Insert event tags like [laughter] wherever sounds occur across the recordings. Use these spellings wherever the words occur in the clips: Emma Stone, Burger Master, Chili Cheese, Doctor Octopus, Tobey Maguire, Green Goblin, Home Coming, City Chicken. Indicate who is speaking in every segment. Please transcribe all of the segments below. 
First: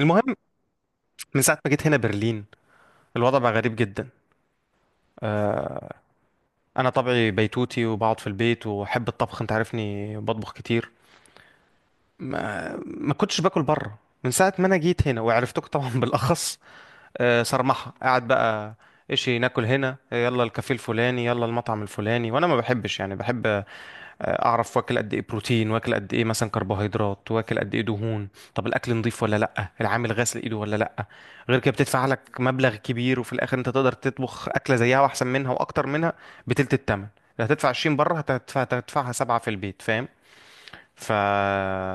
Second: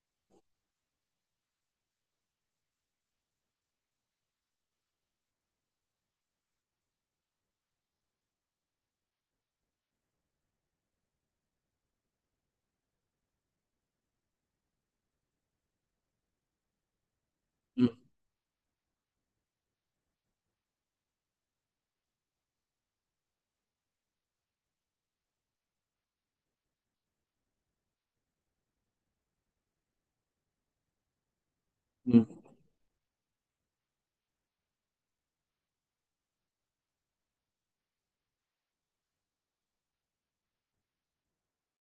Speaker 1: المهم، من ساعة ما جيت هنا برلين الوضع بقى غريب جدا. آه، أنا طبعي بيتوتي وبقعد في البيت وأحب الطبخ، أنت عارفني بطبخ كتير. ما كنتش باكل بره من ساعة ما أنا جيت هنا وعرفتك طبعا [laughs] بالأخص.
Speaker 2: مم.
Speaker 1: صرمحة قاعد بقى. إيش ناكل هنا، يلا الكافيه الفلاني يلا المطعم الفلاني، وأنا ما بحبش، يعني بحب اعرف واكل قد ايه بروتين، واكل قد ايه مثلا كربوهيدرات، واكل قد ايه دهون. طب الاكل نضيف ولا لا، العامل غسل ايده ولا لا. غير كده بتدفع لك
Speaker 2: مم.
Speaker 1: مبلغ كبير وفي الاخر انت تقدر تطبخ اكله زيها واحسن منها واكتر منها بتلت التمن. لا، هتدفع 20 بره، هتدفعها سبعة في البيت، فاهم. ف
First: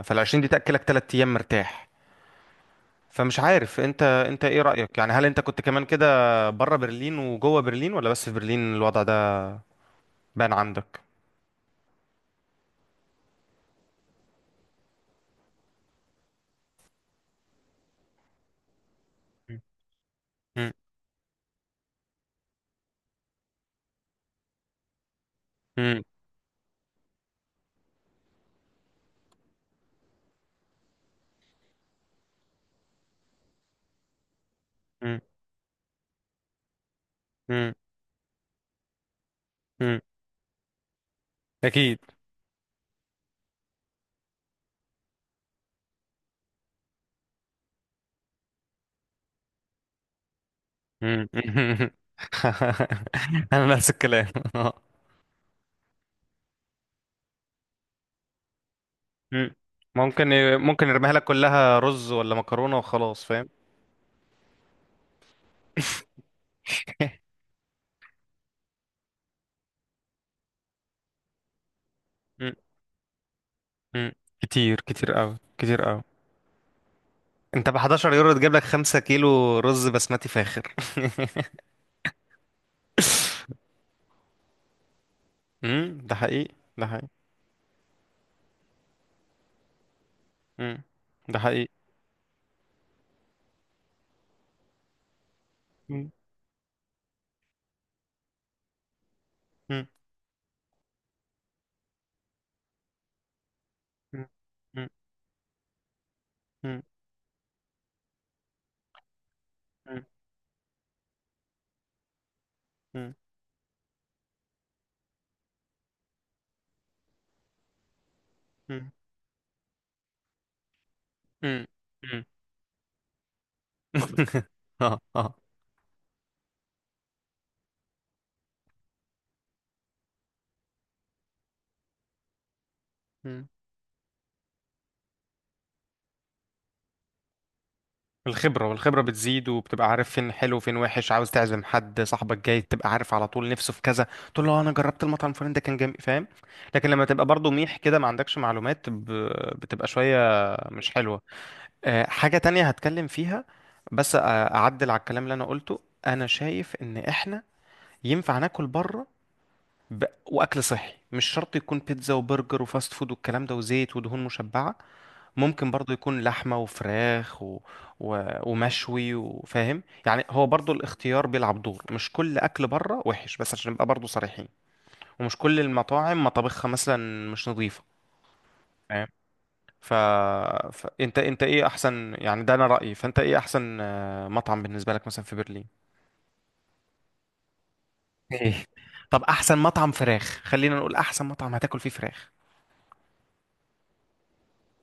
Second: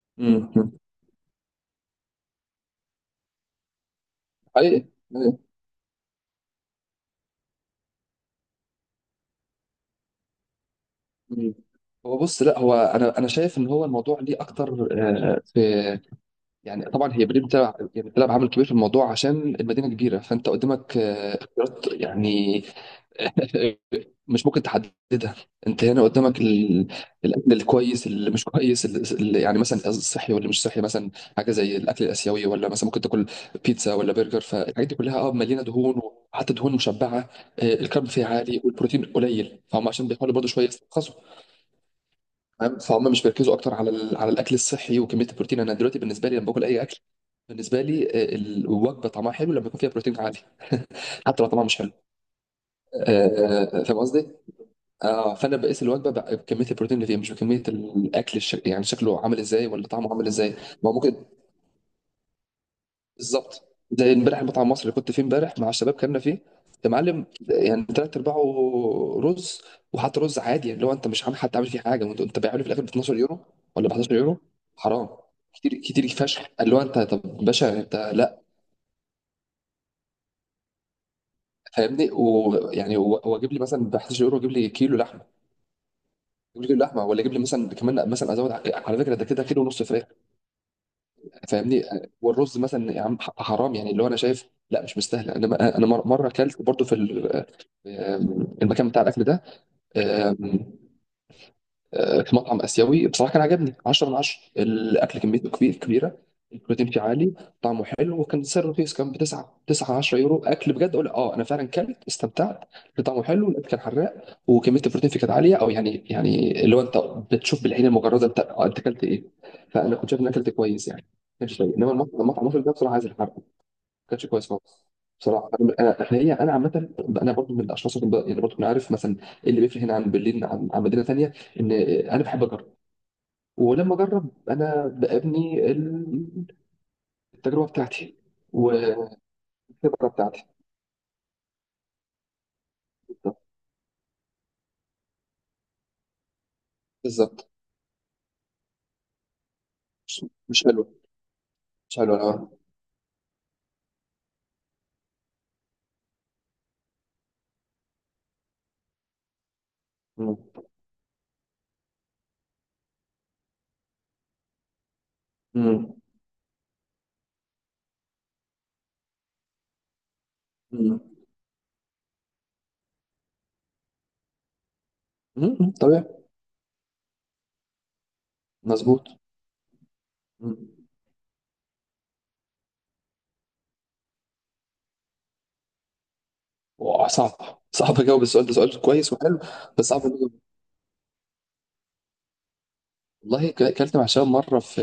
Speaker 1: فال 20 دي
Speaker 2: مم.
Speaker 1: تاكلك 3 ايام مرتاح. فمش عارف، انت ايه
Speaker 2: حقيقي،
Speaker 1: رايك، يعني هل
Speaker 2: حقيقي.
Speaker 1: انت كنت كمان كده، بره برلين وجوه برلين ولا بس في برلين الوضع ده؟ بان عندك.
Speaker 2: مم. هو بص، لا هو انا شايف ان هو الموضوع ليه اكتر. في يعني. طبعا هي بريم بتلعب، يعني بتلعب عامل كبير في الموضوع عشان المدينه كبيره، فانت
Speaker 1: مم.
Speaker 2: قدامك اختيارات يعني. [laughs] مش ممكن تحددها. انت
Speaker 1: مم.
Speaker 2: هنا قدامك الاكل الكويس اللي مش كويس، اللي يعني مثلا الصحي ولا مش صحي مثلا. حاجه زي الاكل الاسيوي، ولا مثلا ممكن تاكل بيتزا ولا برجر. فالحاجات دي
Speaker 1: مم.
Speaker 2: كلها اه مليانه دهون، وحتى دهون مشبعه.
Speaker 1: مم.
Speaker 2: الكارب فيها عالي والبروتين قليل، فهم
Speaker 1: مم.
Speaker 2: عشان بيحاولوا برضه شويه يسترخصوا.
Speaker 1: اكيد.
Speaker 2: فاهم؟ فهم مش بيركزوا اكتر على على الاكل الصحي وكميه البروتين. انا دلوقتي بالنسبه لي، لما باكل اي اكل، بالنسبه لي، الوجبه طعمها حلو لما يكون فيها بروتين عالي. [laughs]
Speaker 1: مم.
Speaker 2: حتى لو طعمها مش حلو.
Speaker 1: [laughs] انا نفس
Speaker 2: فاهم
Speaker 1: الكلام.
Speaker 2: قصدي؟
Speaker 1: [laughs]
Speaker 2: اه، فانا بقيس الوجبه بكميه البروتين اللي فيها، مش بكميه الاكل يعني شكله عامل
Speaker 1: مم.
Speaker 2: ازاي ولا طعمه عامل ازاي.
Speaker 1: ممكن
Speaker 2: ما هو
Speaker 1: يرميها
Speaker 2: ممكن.
Speaker 1: لك كلها رز ولا مكرونة وخلاص، فاهم.
Speaker 2: بالظبط زي امبارح، المطعم المصري اللي كنت فيه امبارح مع الشباب كنا فيه، يا معلم، يعني تلات ارباعه رز. وحتى رز عادي، يعني لو انت مش عامل، حتى عامل فيه حاجه، وانت
Speaker 1: مم.
Speaker 2: بايعه لي في الاخر ب 12 يورو ولا ب
Speaker 1: مم.
Speaker 2: 11 يورو.
Speaker 1: كتير
Speaker 2: حرام.
Speaker 1: كتير قوي،
Speaker 2: كتير
Speaker 1: كتير قوي.
Speaker 2: كتير فشخ. قال له انت طب
Speaker 1: انت ب
Speaker 2: باشا، انت
Speaker 1: 11 يورو
Speaker 2: لا.
Speaker 1: تجيب لك 5 كيلو رز بسمتي فاخر.
Speaker 2: فاهمني؟ ويعني هو جيب لي مثلا ب 11 يورو، جيب لي كيلو لحمه.
Speaker 1: [laughs] مم. ده حقيقي،
Speaker 2: جيب لي كيلو
Speaker 1: ده
Speaker 2: لحمه،
Speaker 1: حقيقي.
Speaker 2: ولا جيب لي مثلا كمان مثلا ازود على فكره، ده كده كيلو ونص فراخ.
Speaker 1: مم. ده حقيقي.
Speaker 2: فاهمني؟ والرز مثلا يا عم، حرام يعني. اللي هو انا شايف لا، مش مستاهله. انا انا مره
Speaker 1: مم.
Speaker 2: مره اكلت برضو في في المكان بتاع الاكل ده.
Speaker 1: مم.
Speaker 2: في مطعم اسيوي بصراحه كان عجبني 10 من
Speaker 1: مم.
Speaker 2: 10.
Speaker 1: مم.
Speaker 2: الاكل كميته كبيره،
Speaker 1: مم.
Speaker 2: البروتين فيه عالي، طعمه حلو، وكان سعره رخيص. كان ب 9 10 يورو. اكل بجد، اقول اه انا فعلا كلت استمتعت.
Speaker 1: مم.
Speaker 2: طعمه حلو، الاكل كان حراق، وكميه البروتين فيه كانت عاليه. او يعني، يعني اللي هو انت بتشوف بالعين المجرده انت انت
Speaker 1: مم.
Speaker 2: اكلت ايه. فانا كنت شايف ان اكلت كويس يعني، كانش
Speaker 1: مم.
Speaker 2: سيء. انما
Speaker 1: مم.
Speaker 2: المطعم المصري ده بصراحه عايز الحرق، كانش كويس
Speaker 1: [laughs]
Speaker 2: خالص.
Speaker 1: اه، اه.
Speaker 2: بصراحه انا، احنا، هي انا عامه انا برضو من الاشخاص اللي يعني برضو انا عارف مثلا إيه اللي بيفرق هنا عن برلين، عن مدينه ثانيه. ان انا بحب اجرب، ولما اجرب انا بابني التجربه بتاعتي
Speaker 1: الخبرة، والخبرة
Speaker 2: والخبره
Speaker 1: بتزيد، وبتبقى عارف فين
Speaker 2: بتاعتي.
Speaker 1: حلو وفين وحش. عاوز تعزم حد صاحبك جاي تبقى عارف على طول نفسه في كذا، تقول له انا جربت المطعم الفلاني ده كان جامد، فاهم. لكن لما تبقى
Speaker 2: بالظبط.
Speaker 1: برضو ميح كده ما عندكش معلومات، بتبقى شوية
Speaker 2: مش، مش حلوه.
Speaker 1: مش حلوة.
Speaker 2: مش حلوه
Speaker 1: حاجة
Speaker 2: لا.
Speaker 1: تانية هتكلم فيها، بس أعدل على الكلام اللي أنا قلته. أنا شايف إن إحنا ينفع ناكل بره، ب...
Speaker 2: مم.
Speaker 1: وأكل صحي مش شرط يكون بيتزا وبرجر وفاست فود والكلام ده وزيت ودهون مشبعة، ممكن برضو
Speaker 2: مم.
Speaker 1: يكون لحمة وفراخ و... ومشوي، وفاهم يعني هو برضو
Speaker 2: مم.
Speaker 1: الاختيار بيلعب دور، مش كل أكل بره وحش، بس عشان نبقى برضو صريحين ومش كل
Speaker 2: مم. طبيعي.
Speaker 1: المطاعم مطابخها مثلا مش نظيفة،
Speaker 2: مظبوط.
Speaker 1: فاهم. ف...
Speaker 2: مم.
Speaker 1: فأنت إيه أحسن يعني، ده أنا رأيي، فأنت إيه أحسن مطعم بالنسبة لك مثلا في برلين؟
Speaker 2: واه، صعب، صعب اجاوب السؤال
Speaker 1: ايه؟
Speaker 2: ده. سؤال كويس
Speaker 1: طب
Speaker 2: وحلو.
Speaker 1: أحسن
Speaker 2: بس
Speaker 1: مطعم
Speaker 2: صعب أجاوب.
Speaker 1: فراخ، خلينا نقول أحسن مطعم هتاكل فيه فراخ.
Speaker 2: والله، اكلت مع شباب مره في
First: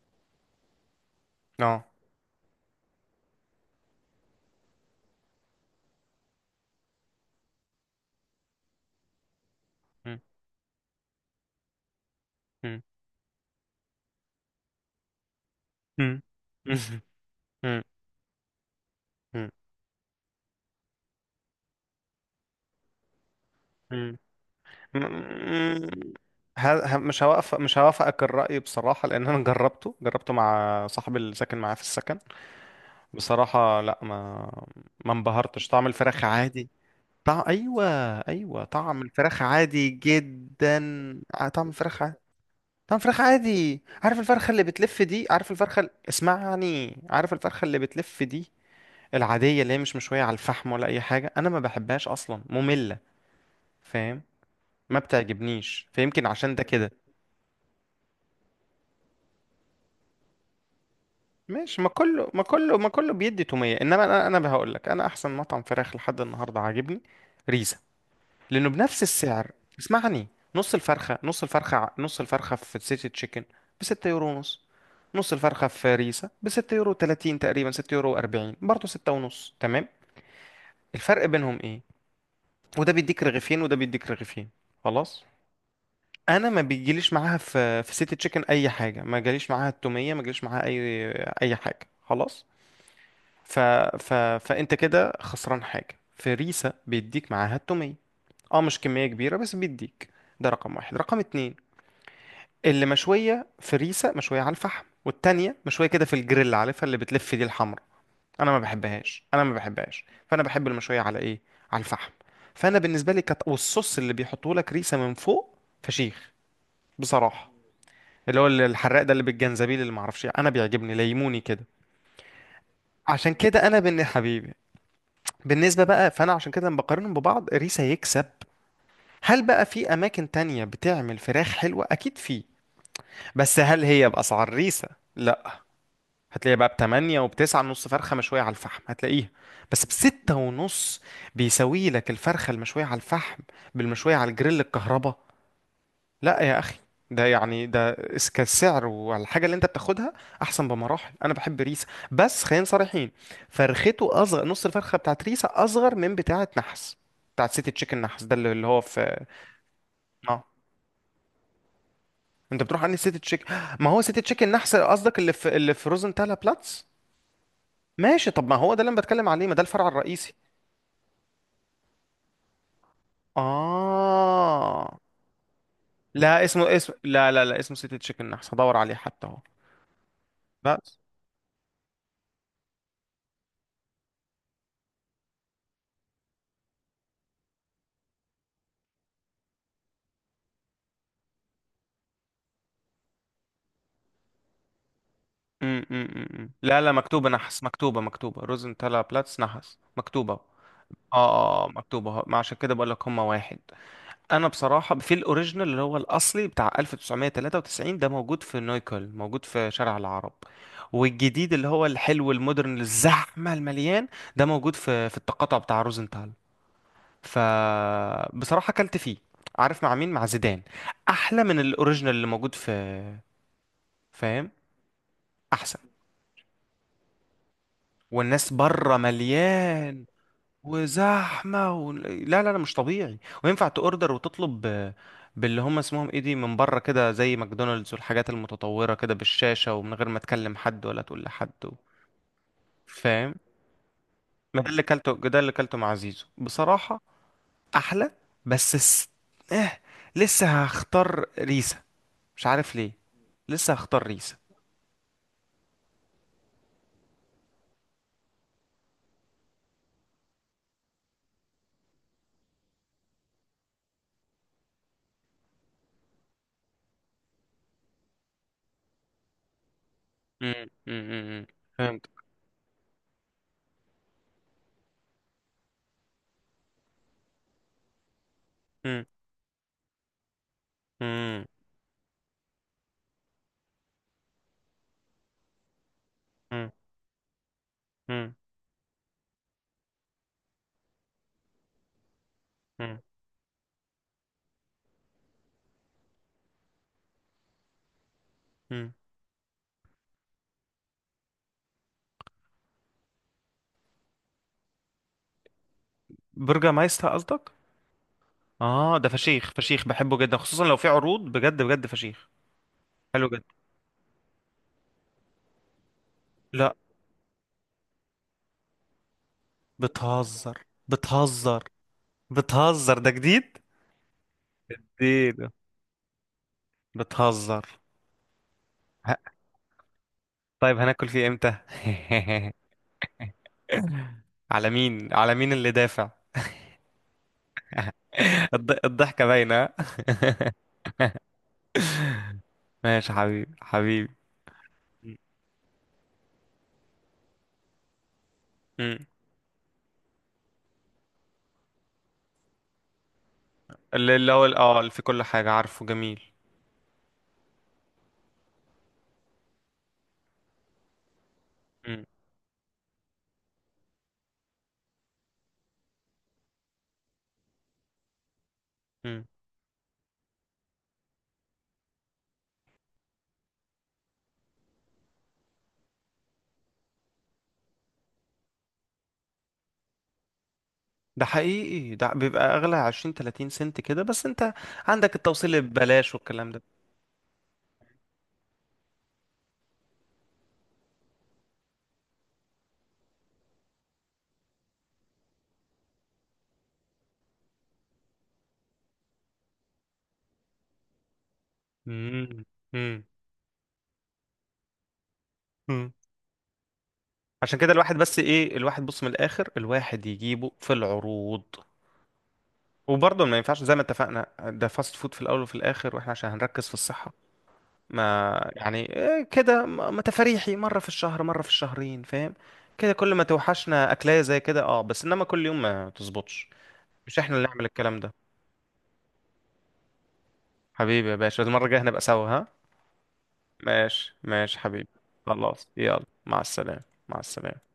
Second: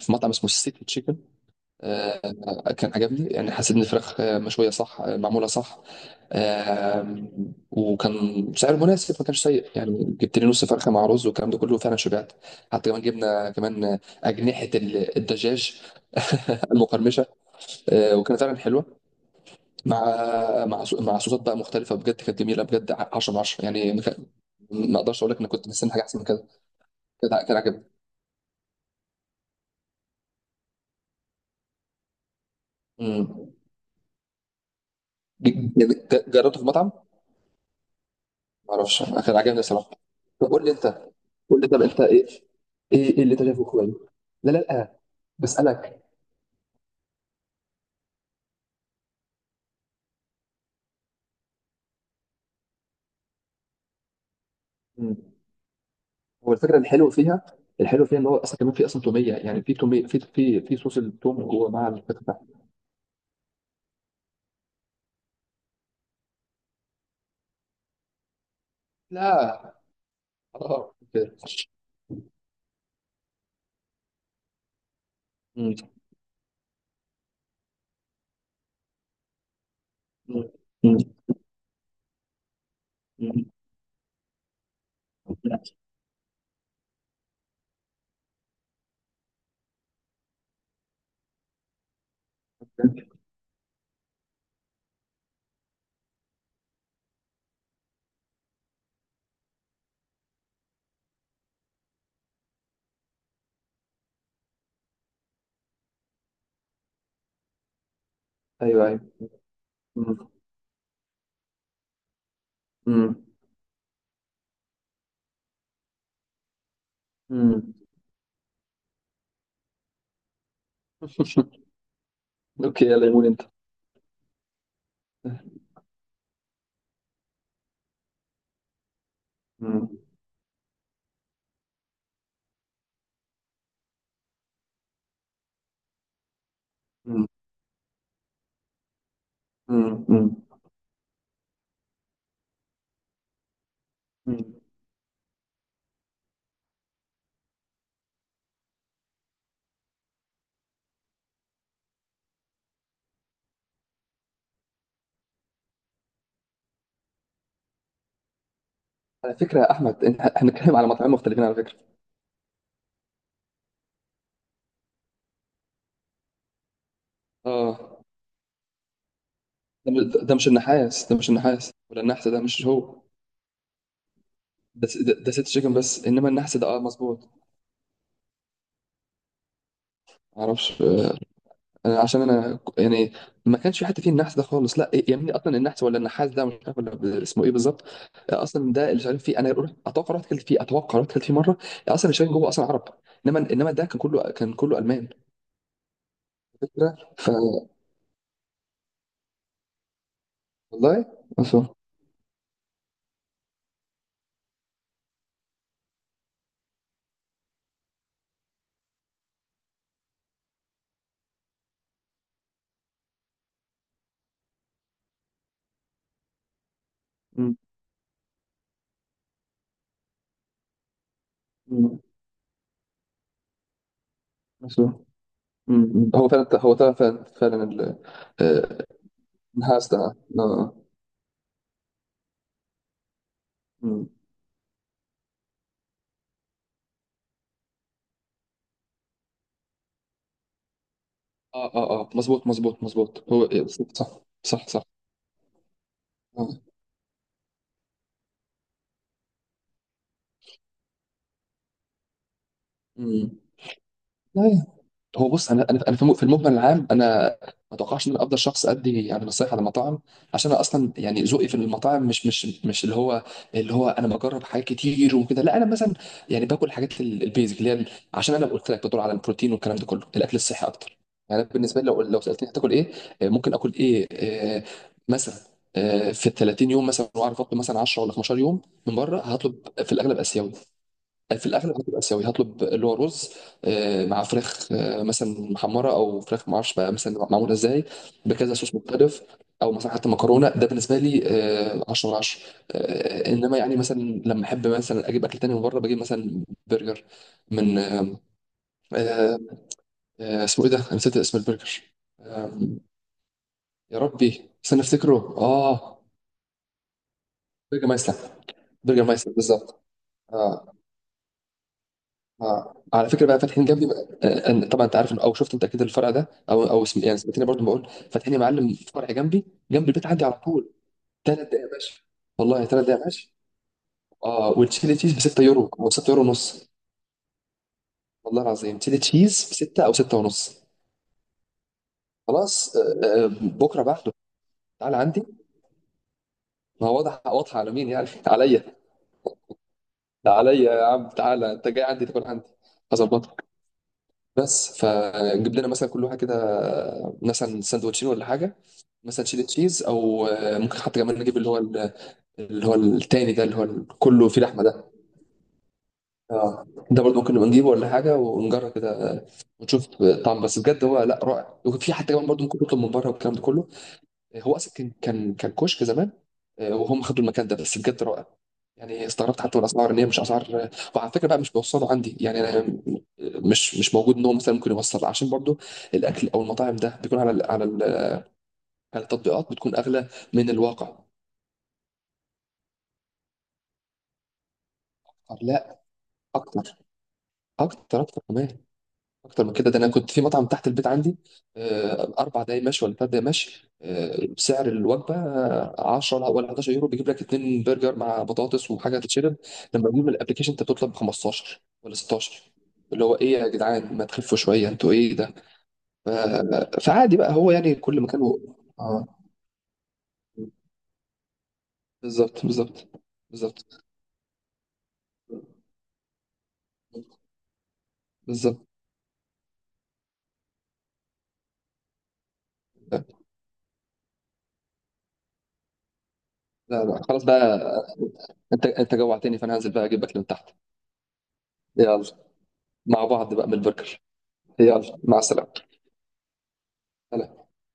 Speaker 2: في مطعم اسمه سيتي تشيكن.
Speaker 1: اه.
Speaker 2: كان عجبني، يعني حسيت ان الفراخ مشويه صح، معموله صح. آم، وكان سعر مناسب، ما كانش سيء. يعني
Speaker 1: مم.
Speaker 2: جبت لي نص فرخه مع رز والكلام ده كله، فعلا شبعت.
Speaker 1: مم.
Speaker 2: حتى كمان جبنا كمان اجنحه الدجاج
Speaker 1: مم.
Speaker 2: [laughs]
Speaker 1: مم.
Speaker 2: المقرمشه. وكانت فعلا حلوه،
Speaker 1: مم.
Speaker 2: مع مع مع صوصات بقى مختلفه. بجد كانت جميله بجد، 10 من 10 يعني.
Speaker 1: مم. [laughs]
Speaker 2: ما اقدرش اقول لك انا كنت
Speaker 1: م-
Speaker 2: مستني حاجه احسن من كده. كان، كان
Speaker 1: مش
Speaker 2: عجبني.
Speaker 1: هوافقك الرأي بصراحة، لأن أنا جربته مع صاحبي اللي ساكن معاه في السكن.
Speaker 2: مم.
Speaker 1: بصراحة لا، ما انبهرتش، طعم
Speaker 2: يعني
Speaker 1: الفراخ
Speaker 2: جربته في
Speaker 1: عادي.
Speaker 2: مطعم.
Speaker 1: طعم أيوة، أيوة
Speaker 2: ما
Speaker 1: طعم
Speaker 2: اعرفش، أنا كان
Speaker 1: الفراخ
Speaker 2: عاجبني
Speaker 1: عادي
Speaker 2: صراحه. طب قول لي
Speaker 1: جدا.
Speaker 2: انت، قول
Speaker 1: طعم
Speaker 2: لي طب انت
Speaker 1: الفراخ عادي.
Speaker 2: ايه،
Speaker 1: طعم
Speaker 2: ايه
Speaker 1: الفراخ
Speaker 2: إيه اللي انت شايفه
Speaker 1: عادي،
Speaker 2: كويس.
Speaker 1: عارف
Speaker 2: لا
Speaker 1: الفرخة
Speaker 2: لا
Speaker 1: اللي
Speaker 2: لا،
Speaker 1: بتلف دي، عارف الفرخة
Speaker 2: بسالك.
Speaker 1: اسمعني، عارف الفرخة اللي بتلف دي العادية اللي هي مش مشوية على الفحم ولا أي حاجة، أنا ما بحبهاش أصلا، مملة، فاهم. ما
Speaker 2: مم.
Speaker 1: بتعجبنيش فيمكن
Speaker 2: هو
Speaker 1: عشان ده
Speaker 2: الفكره
Speaker 1: كده.
Speaker 2: الحلو فيها، الحلو فيها، ان هو اصلا كمان في اصلا توميه. يعني في توميه في، في، في صوص التوم جوه
Speaker 1: ماشي، ما
Speaker 2: مع
Speaker 1: كله
Speaker 2: الفته.
Speaker 1: ما كله ما كله بيدي تومية، انما انا هقول لك انا احسن مطعم فراخ لحد النهارده عاجبني ريزا، لانه بنفس
Speaker 2: لا.
Speaker 1: السعر. اسمعني،
Speaker 2: اه كده.
Speaker 1: نص الفرخة في سيتي تشيكن ب 6 يورو ونص، نص الفرخة
Speaker 2: مم.
Speaker 1: في ريزا ب 6 يورو 30 تقريبا، 6 يورو 40، برضه 6 ونص، تمام.
Speaker 2: مم. مم.
Speaker 1: الفرق بينهم ايه، وده بيديك
Speaker 2: مم.
Speaker 1: رغيفين وده بيديك رغيفين، خلاص. انا ما بيجيليش معاها في في سيتي تشيكن اي حاجه، ما جاليش معاها التوميه، ما جاليش معاها اي حاجه، خلاص. ف... ف... فانت كده خسران حاجه، فريسه بيديك معاها التوميه، اه مش كميه كبيره بس بيديك. ده رقم واحد. رقم اتنين، اللي مشويه فريسه مشويه على الفحم، والتانيه مشويه كده في الجريل، عارفها اللي بتلف دي الحمرا، انا ما
Speaker 2: ايوه، ايوه.
Speaker 1: بحبهاش، انا ما بحبهاش،
Speaker 2: مم.
Speaker 1: فانا بحب المشويه على ايه؟ على الفحم. فانا بالنسبه
Speaker 2: مم.
Speaker 1: لي والصوص اللي بيحطوه لك ريسه من فوق فشيخ بصراحه،
Speaker 2: مم.
Speaker 1: اللي هو الحراق ده اللي بالجنزبيل اللي معرفش إيه، انا بيعجبني ليموني كده.
Speaker 2: [laughs] اوكي، يلا قول
Speaker 1: عشان
Speaker 2: انت.
Speaker 1: كده انا بن حبيبي بالنسبة بقى، فأنا عشان كده لما بقارنهم ببعض ريسا يكسب. هل بقى
Speaker 2: مم.
Speaker 1: في أماكن تانية بتعمل فراخ حلوة؟ أكيد في، بس هل هي بأسعار ريسا؟ لا. هتلاقيها بقى بتمانية
Speaker 2: مم.
Speaker 1: وبتسعة نص فرخة مشوية على الفحم هتلاقيها، بس
Speaker 2: مم. مم.
Speaker 1: بستة ونص بيساوي لك الفرخة المشوية على الفحم بالمشوية على
Speaker 2: مم.
Speaker 1: الجريل الكهرباء. لا يا اخي، ده يعني ده كالسعر والحاجه اللي انت بتاخدها احسن بمراحل، انا بحب ريسه. بس خلينا صريحين، فرخته اصغر، نص الفرخه بتاعت ريسه اصغر من بتاعه نحس، بتاعت سيتي تشيكن نحس، ده اللي هو في.
Speaker 2: على فكره يا احمد،
Speaker 1: اه.
Speaker 2: احنا بنتكلم على مطاعم مختلفين على فكره.
Speaker 1: انت بتروح عند سيتي تشيكن، ما هو سيتي تشيكن نحس قصدك، اللي في، اللي في روزنتالا بلاتس.
Speaker 2: اه.
Speaker 1: ماشي، طب ما هو ده اللي انا بتكلم عليه، ما ده الفرع
Speaker 2: ده
Speaker 1: الرئيسي.
Speaker 2: ده مش النحاس، ده مش النحاس ولا النحس، ده مش هو. ده
Speaker 1: اه.
Speaker 2: ده، ده ست شيكن بس. انما
Speaker 1: لا،
Speaker 2: النحس ده
Speaker 1: اسمه
Speaker 2: اه مظبوط.
Speaker 1: لا لا لا اسمه سيتي تشيكن نحس، هدور عليه حتى اهو،
Speaker 2: معرفش.
Speaker 1: بس.
Speaker 2: انا عشان انا يعني ما كانش في حد فيه النحس ده خالص لا. يعني اصلا النحس ولا النحاس ده مش عارف ولا اسمه ايه بالظبط. اصلا ده اللي شغالين فيه. اتوقع رحت اكلت فيه، اتوقع رحت اكلت فيه مره. اصلا اللي شغالين جوه اصلا عرب. انما، انما ده كان كله، كان كله المان.
Speaker 1: لا لا
Speaker 2: فكره،
Speaker 1: مكتوبة
Speaker 2: ف،
Speaker 1: نحس، مكتوبة، مكتوبة روزنتالا بلاتس نحس، مكتوبة اه.
Speaker 2: والله،
Speaker 1: اه
Speaker 2: اصلا.
Speaker 1: مكتوبة، ما عشان كده بقول لك هما واحد. انا بصراحة في الاوريجينال اللي هو الاصلي بتاع 1993، ده موجود في نويكل، موجود في شارع العرب، والجديد اللي هو الحلو المودرن الزحمة المليان، ده موجود في في التقاطع بتاع روزنتال.
Speaker 2: أمم.
Speaker 1: فبصراحة اكلت فيه، عارف مع مين، مع زيدان، احلى من
Speaker 2: أمم.
Speaker 1: الاوريجينال اللي موجود في، فاهم،
Speaker 2: أصلاً.
Speaker 1: احسن.
Speaker 2: أمم. أمم. هو فعلا، هو فعلا، فعلا، فعلاً
Speaker 1: والناس
Speaker 2: آه،
Speaker 1: بره
Speaker 2: النحاس ده.
Speaker 1: مليان
Speaker 2: آه.
Speaker 1: وزحمه لا لا لا مش طبيعي، وينفع
Speaker 2: مم.
Speaker 1: تأوردر وتطلب باللي هم اسمهم ايه دي من بره كده، زي ماكدونالدز والحاجات المتطوره كده بالشاشه، ومن غير ما تكلم حد ولا تقول لحد
Speaker 2: اه، اه، اه، مظبوط، مظبوط، مظبوط.
Speaker 1: فاهم.
Speaker 2: هو صح، صح،
Speaker 1: ما
Speaker 2: صح،
Speaker 1: ده اللي
Speaker 2: صح.
Speaker 1: كلته، ده اللي كلته مع زيزو
Speaker 2: آه.
Speaker 1: بصراحه، احلى. بس اه، لسه هختار ريسا، مش عارف ليه،
Speaker 2: مم.
Speaker 1: لسه هختار ريسا.
Speaker 2: لا هو بص، انا انا في في المجمل العام انا ما اتوقعش ان انا افضل شخص ادي يعني نصايح على المطاعم، عشان انا اصلا يعني ذوقي في المطاعم مش، مش، مش اللي هو، اللي هو، انا بجرب حاجات كتير وكده. لا انا مثلا يعني باكل الحاجات البيزك، اللي هي عشان انا قلت لك بدور على البروتين والكلام ده كله، الاكل
Speaker 1: مم،
Speaker 2: الصحي
Speaker 1: مم،
Speaker 2: اكتر.
Speaker 1: مم،
Speaker 2: يعني
Speaker 1: مم.
Speaker 2: أنا بالنسبه لي، لو،
Speaker 1: فهمت.
Speaker 2: لو سالتني هتاكل ايه، ممكن اكل ايه، مثلا في ال 30 يوم مثلا، واعرف اطلب مثلا 10 ولا 15 يوم من
Speaker 1: مم،
Speaker 2: بره، هطلب في الاغلب اسيوي.
Speaker 1: مم،
Speaker 2: في الاغلب هتبقى اسيوي. هطلب اللي هو رز، مع فراخ، مثلا محمره، او فراخ ما
Speaker 1: مم،
Speaker 2: اعرفش بقى مثلا معموله ازاي
Speaker 1: مم،
Speaker 2: بكذا صوص مختلف. او مثلا حتى مكرونه. ده بالنسبه لي 10 من 10.
Speaker 1: مم،
Speaker 2: انما يعني مثلا لما احب مثلا اجيب اكل تاني من بره، بجيب مثلا برجر من
Speaker 1: مم.
Speaker 2: آه، اسمه ايه ده، انا نسيت اسم البرجر. آه، يا ربي استنى افتكره. اه،
Speaker 1: برجر مايستر قصدك.
Speaker 2: برجر مايستر.
Speaker 1: اه،
Speaker 2: برجر
Speaker 1: ده
Speaker 2: مايستر
Speaker 1: فشيخ
Speaker 2: بالظبط.
Speaker 1: فشيخ، بحبه جدا خصوصا
Speaker 2: اه.
Speaker 1: لو في عروض، بجد بجد فشيخ.
Speaker 2: آه. على فكره
Speaker 1: حلو
Speaker 2: بقى
Speaker 1: جدا.
Speaker 2: فاتحين جنبي بقى. طبعا انت عارف او شفت انت اكيد الفرع ده، او
Speaker 1: لا
Speaker 2: او اسم، يعني سمعتني برضو بقول فاتحين يا معلم فرع جنبي جنب البيت عندي على
Speaker 1: بتهزر،
Speaker 2: طول. ثلاث
Speaker 1: بتهزر،
Speaker 2: دقائق ماشي. والله ثلاث
Speaker 1: بتهزر،
Speaker 2: دقائق
Speaker 1: ده
Speaker 2: ماشي.
Speaker 1: جديد،
Speaker 2: اه، والتشيلي تشيز ب
Speaker 1: جديد،
Speaker 2: 6 يورو او 6 يورو ونص.
Speaker 1: بتهزر.
Speaker 2: والله العظيم تشيلي
Speaker 1: ه-
Speaker 2: تشيز ب 6 او 6 ونص.
Speaker 1: طيب هناكل فيه امتى؟ [laughs]
Speaker 2: خلاص بكره بعده.
Speaker 1: على
Speaker 2: تعالى
Speaker 1: مين،
Speaker 2: عندي.
Speaker 1: على مين اللي دافع؟
Speaker 2: ما هو واضح، واضحه على مين يعني. [laughs]
Speaker 1: [laughs]
Speaker 2: عليا.
Speaker 1: الضحكة باينة.
Speaker 2: ده عليا يا عم، تعالى انت جاي عندي تاكل عندي.
Speaker 1: ماشي
Speaker 2: هظبطك.
Speaker 1: حبيبي، حبيبي.
Speaker 2: بس فجيب لنا مثلا كل واحد كده مثلا سندوتشين ولا حاجه.
Speaker 1: مم.
Speaker 2: مثلا شيدر تشيز، او ممكن حتى كمان نجيب اللي هو اللي هو التاني ده، اللي هو
Speaker 1: اللي
Speaker 2: كله
Speaker 1: اللي
Speaker 2: فيه
Speaker 1: هو ال-
Speaker 2: لحمه
Speaker 1: اه اللي
Speaker 2: ده.
Speaker 1: في كل حاجة، عارفه، جميل.
Speaker 2: اه ده برضه ممكن نبقى نجيبه ولا حاجه ونجرب كده. ونشوف طعم، بس بجد هو لا رائع. وفي
Speaker 1: مم.
Speaker 2: حتى كمان برضه ممكن نطلب من بره والكلام ده كله. هو اصلا كان، كان، كان كشك زمان. وهم خدوا المكان ده، بس بجد رائع. يعني
Speaker 1: مم.
Speaker 2: استغربت حتى من الاسعار ان هي مش اسعار وعلى فكره بقى مش بيوصلوا عندي، يعني انا مش، مش موجود ان هو مثلا ممكن يوصل. عشان برضه الاكل او المطاعم ده بيكون على على على التطبيقات بتكون اغلى من الواقع.
Speaker 1: ده حقيقي، ده بيبقى اغلى 20 30 سنت كده بس، انت عندك التوصيل ببلاش والكلام ده.
Speaker 2: اكتر، اكتر، اكتر كمان. اكتر من كده. ده انا كنت في مطعم تحت البيت عندي 4 دقايق مشي ولا 3 دقايق مشي. سعر الوجبه 10 ولا، ولا 11 يورو بيجيب لك اتنين برجر مع بطاطس وحاجه تتشرب. لما بيجيب الابلكيشن انت بتطلب 15 ولا
Speaker 1: مم.
Speaker 2: 16.
Speaker 1: مم.
Speaker 2: اللي هو ايه يا جدعان، ما تخفوا شويه، انتوا ايه ده.
Speaker 1: مم.
Speaker 2: فعادي بقى، هو
Speaker 1: عشان كده
Speaker 2: يعني
Speaker 1: الواحد
Speaker 2: كل
Speaker 1: بس
Speaker 2: مكان هو،
Speaker 1: ايه، الواحد بص
Speaker 2: اه.
Speaker 1: من الاخر، الواحد يجيبه في العروض،
Speaker 2: بالظبط، بالظبط،
Speaker 1: وبرضه ما ينفعش زي ما
Speaker 2: بالظبط،
Speaker 1: اتفقنا، ده فاست فود في الاول وفي الاخر، واحنا عشان هنركز في الصحة، ما
Speaker 2: بالظبط.
Speaker 1: يعني إيه كده، ما تفاريحي مرة في الشهر، مرة في الشهرين، فاهم. كده كل ما توحشنا اكلاية زي كده، اه، بس انما كل يوم ما تظبطش،
Speaker 2: لا لا
Speaker 1: مش
Speaker 2: خلاص
Speaker 1: احنا اللي
Speaker 2: بقى.
Speaker 1: نعمل الكلام ده.
Speaker 2: انت، انت جوعتني، فانا هنزل بقى اجيب اكل من تحت.
Speaker 1: حبيبي يا باشا، المرة الجاية هنبقى
Speaker 2: يلا
Speaker 1: سوا، ها.
Speaker 2: مع بعض بقى من البرجر.
Speaker 1: ماشي ماشي حبيبي.
Speaker 2: يلا، مع
Speaker 1: خلاص
Speaker 2: السلامة.
Speaker 1: يلا مع السلامة. مع السلامة.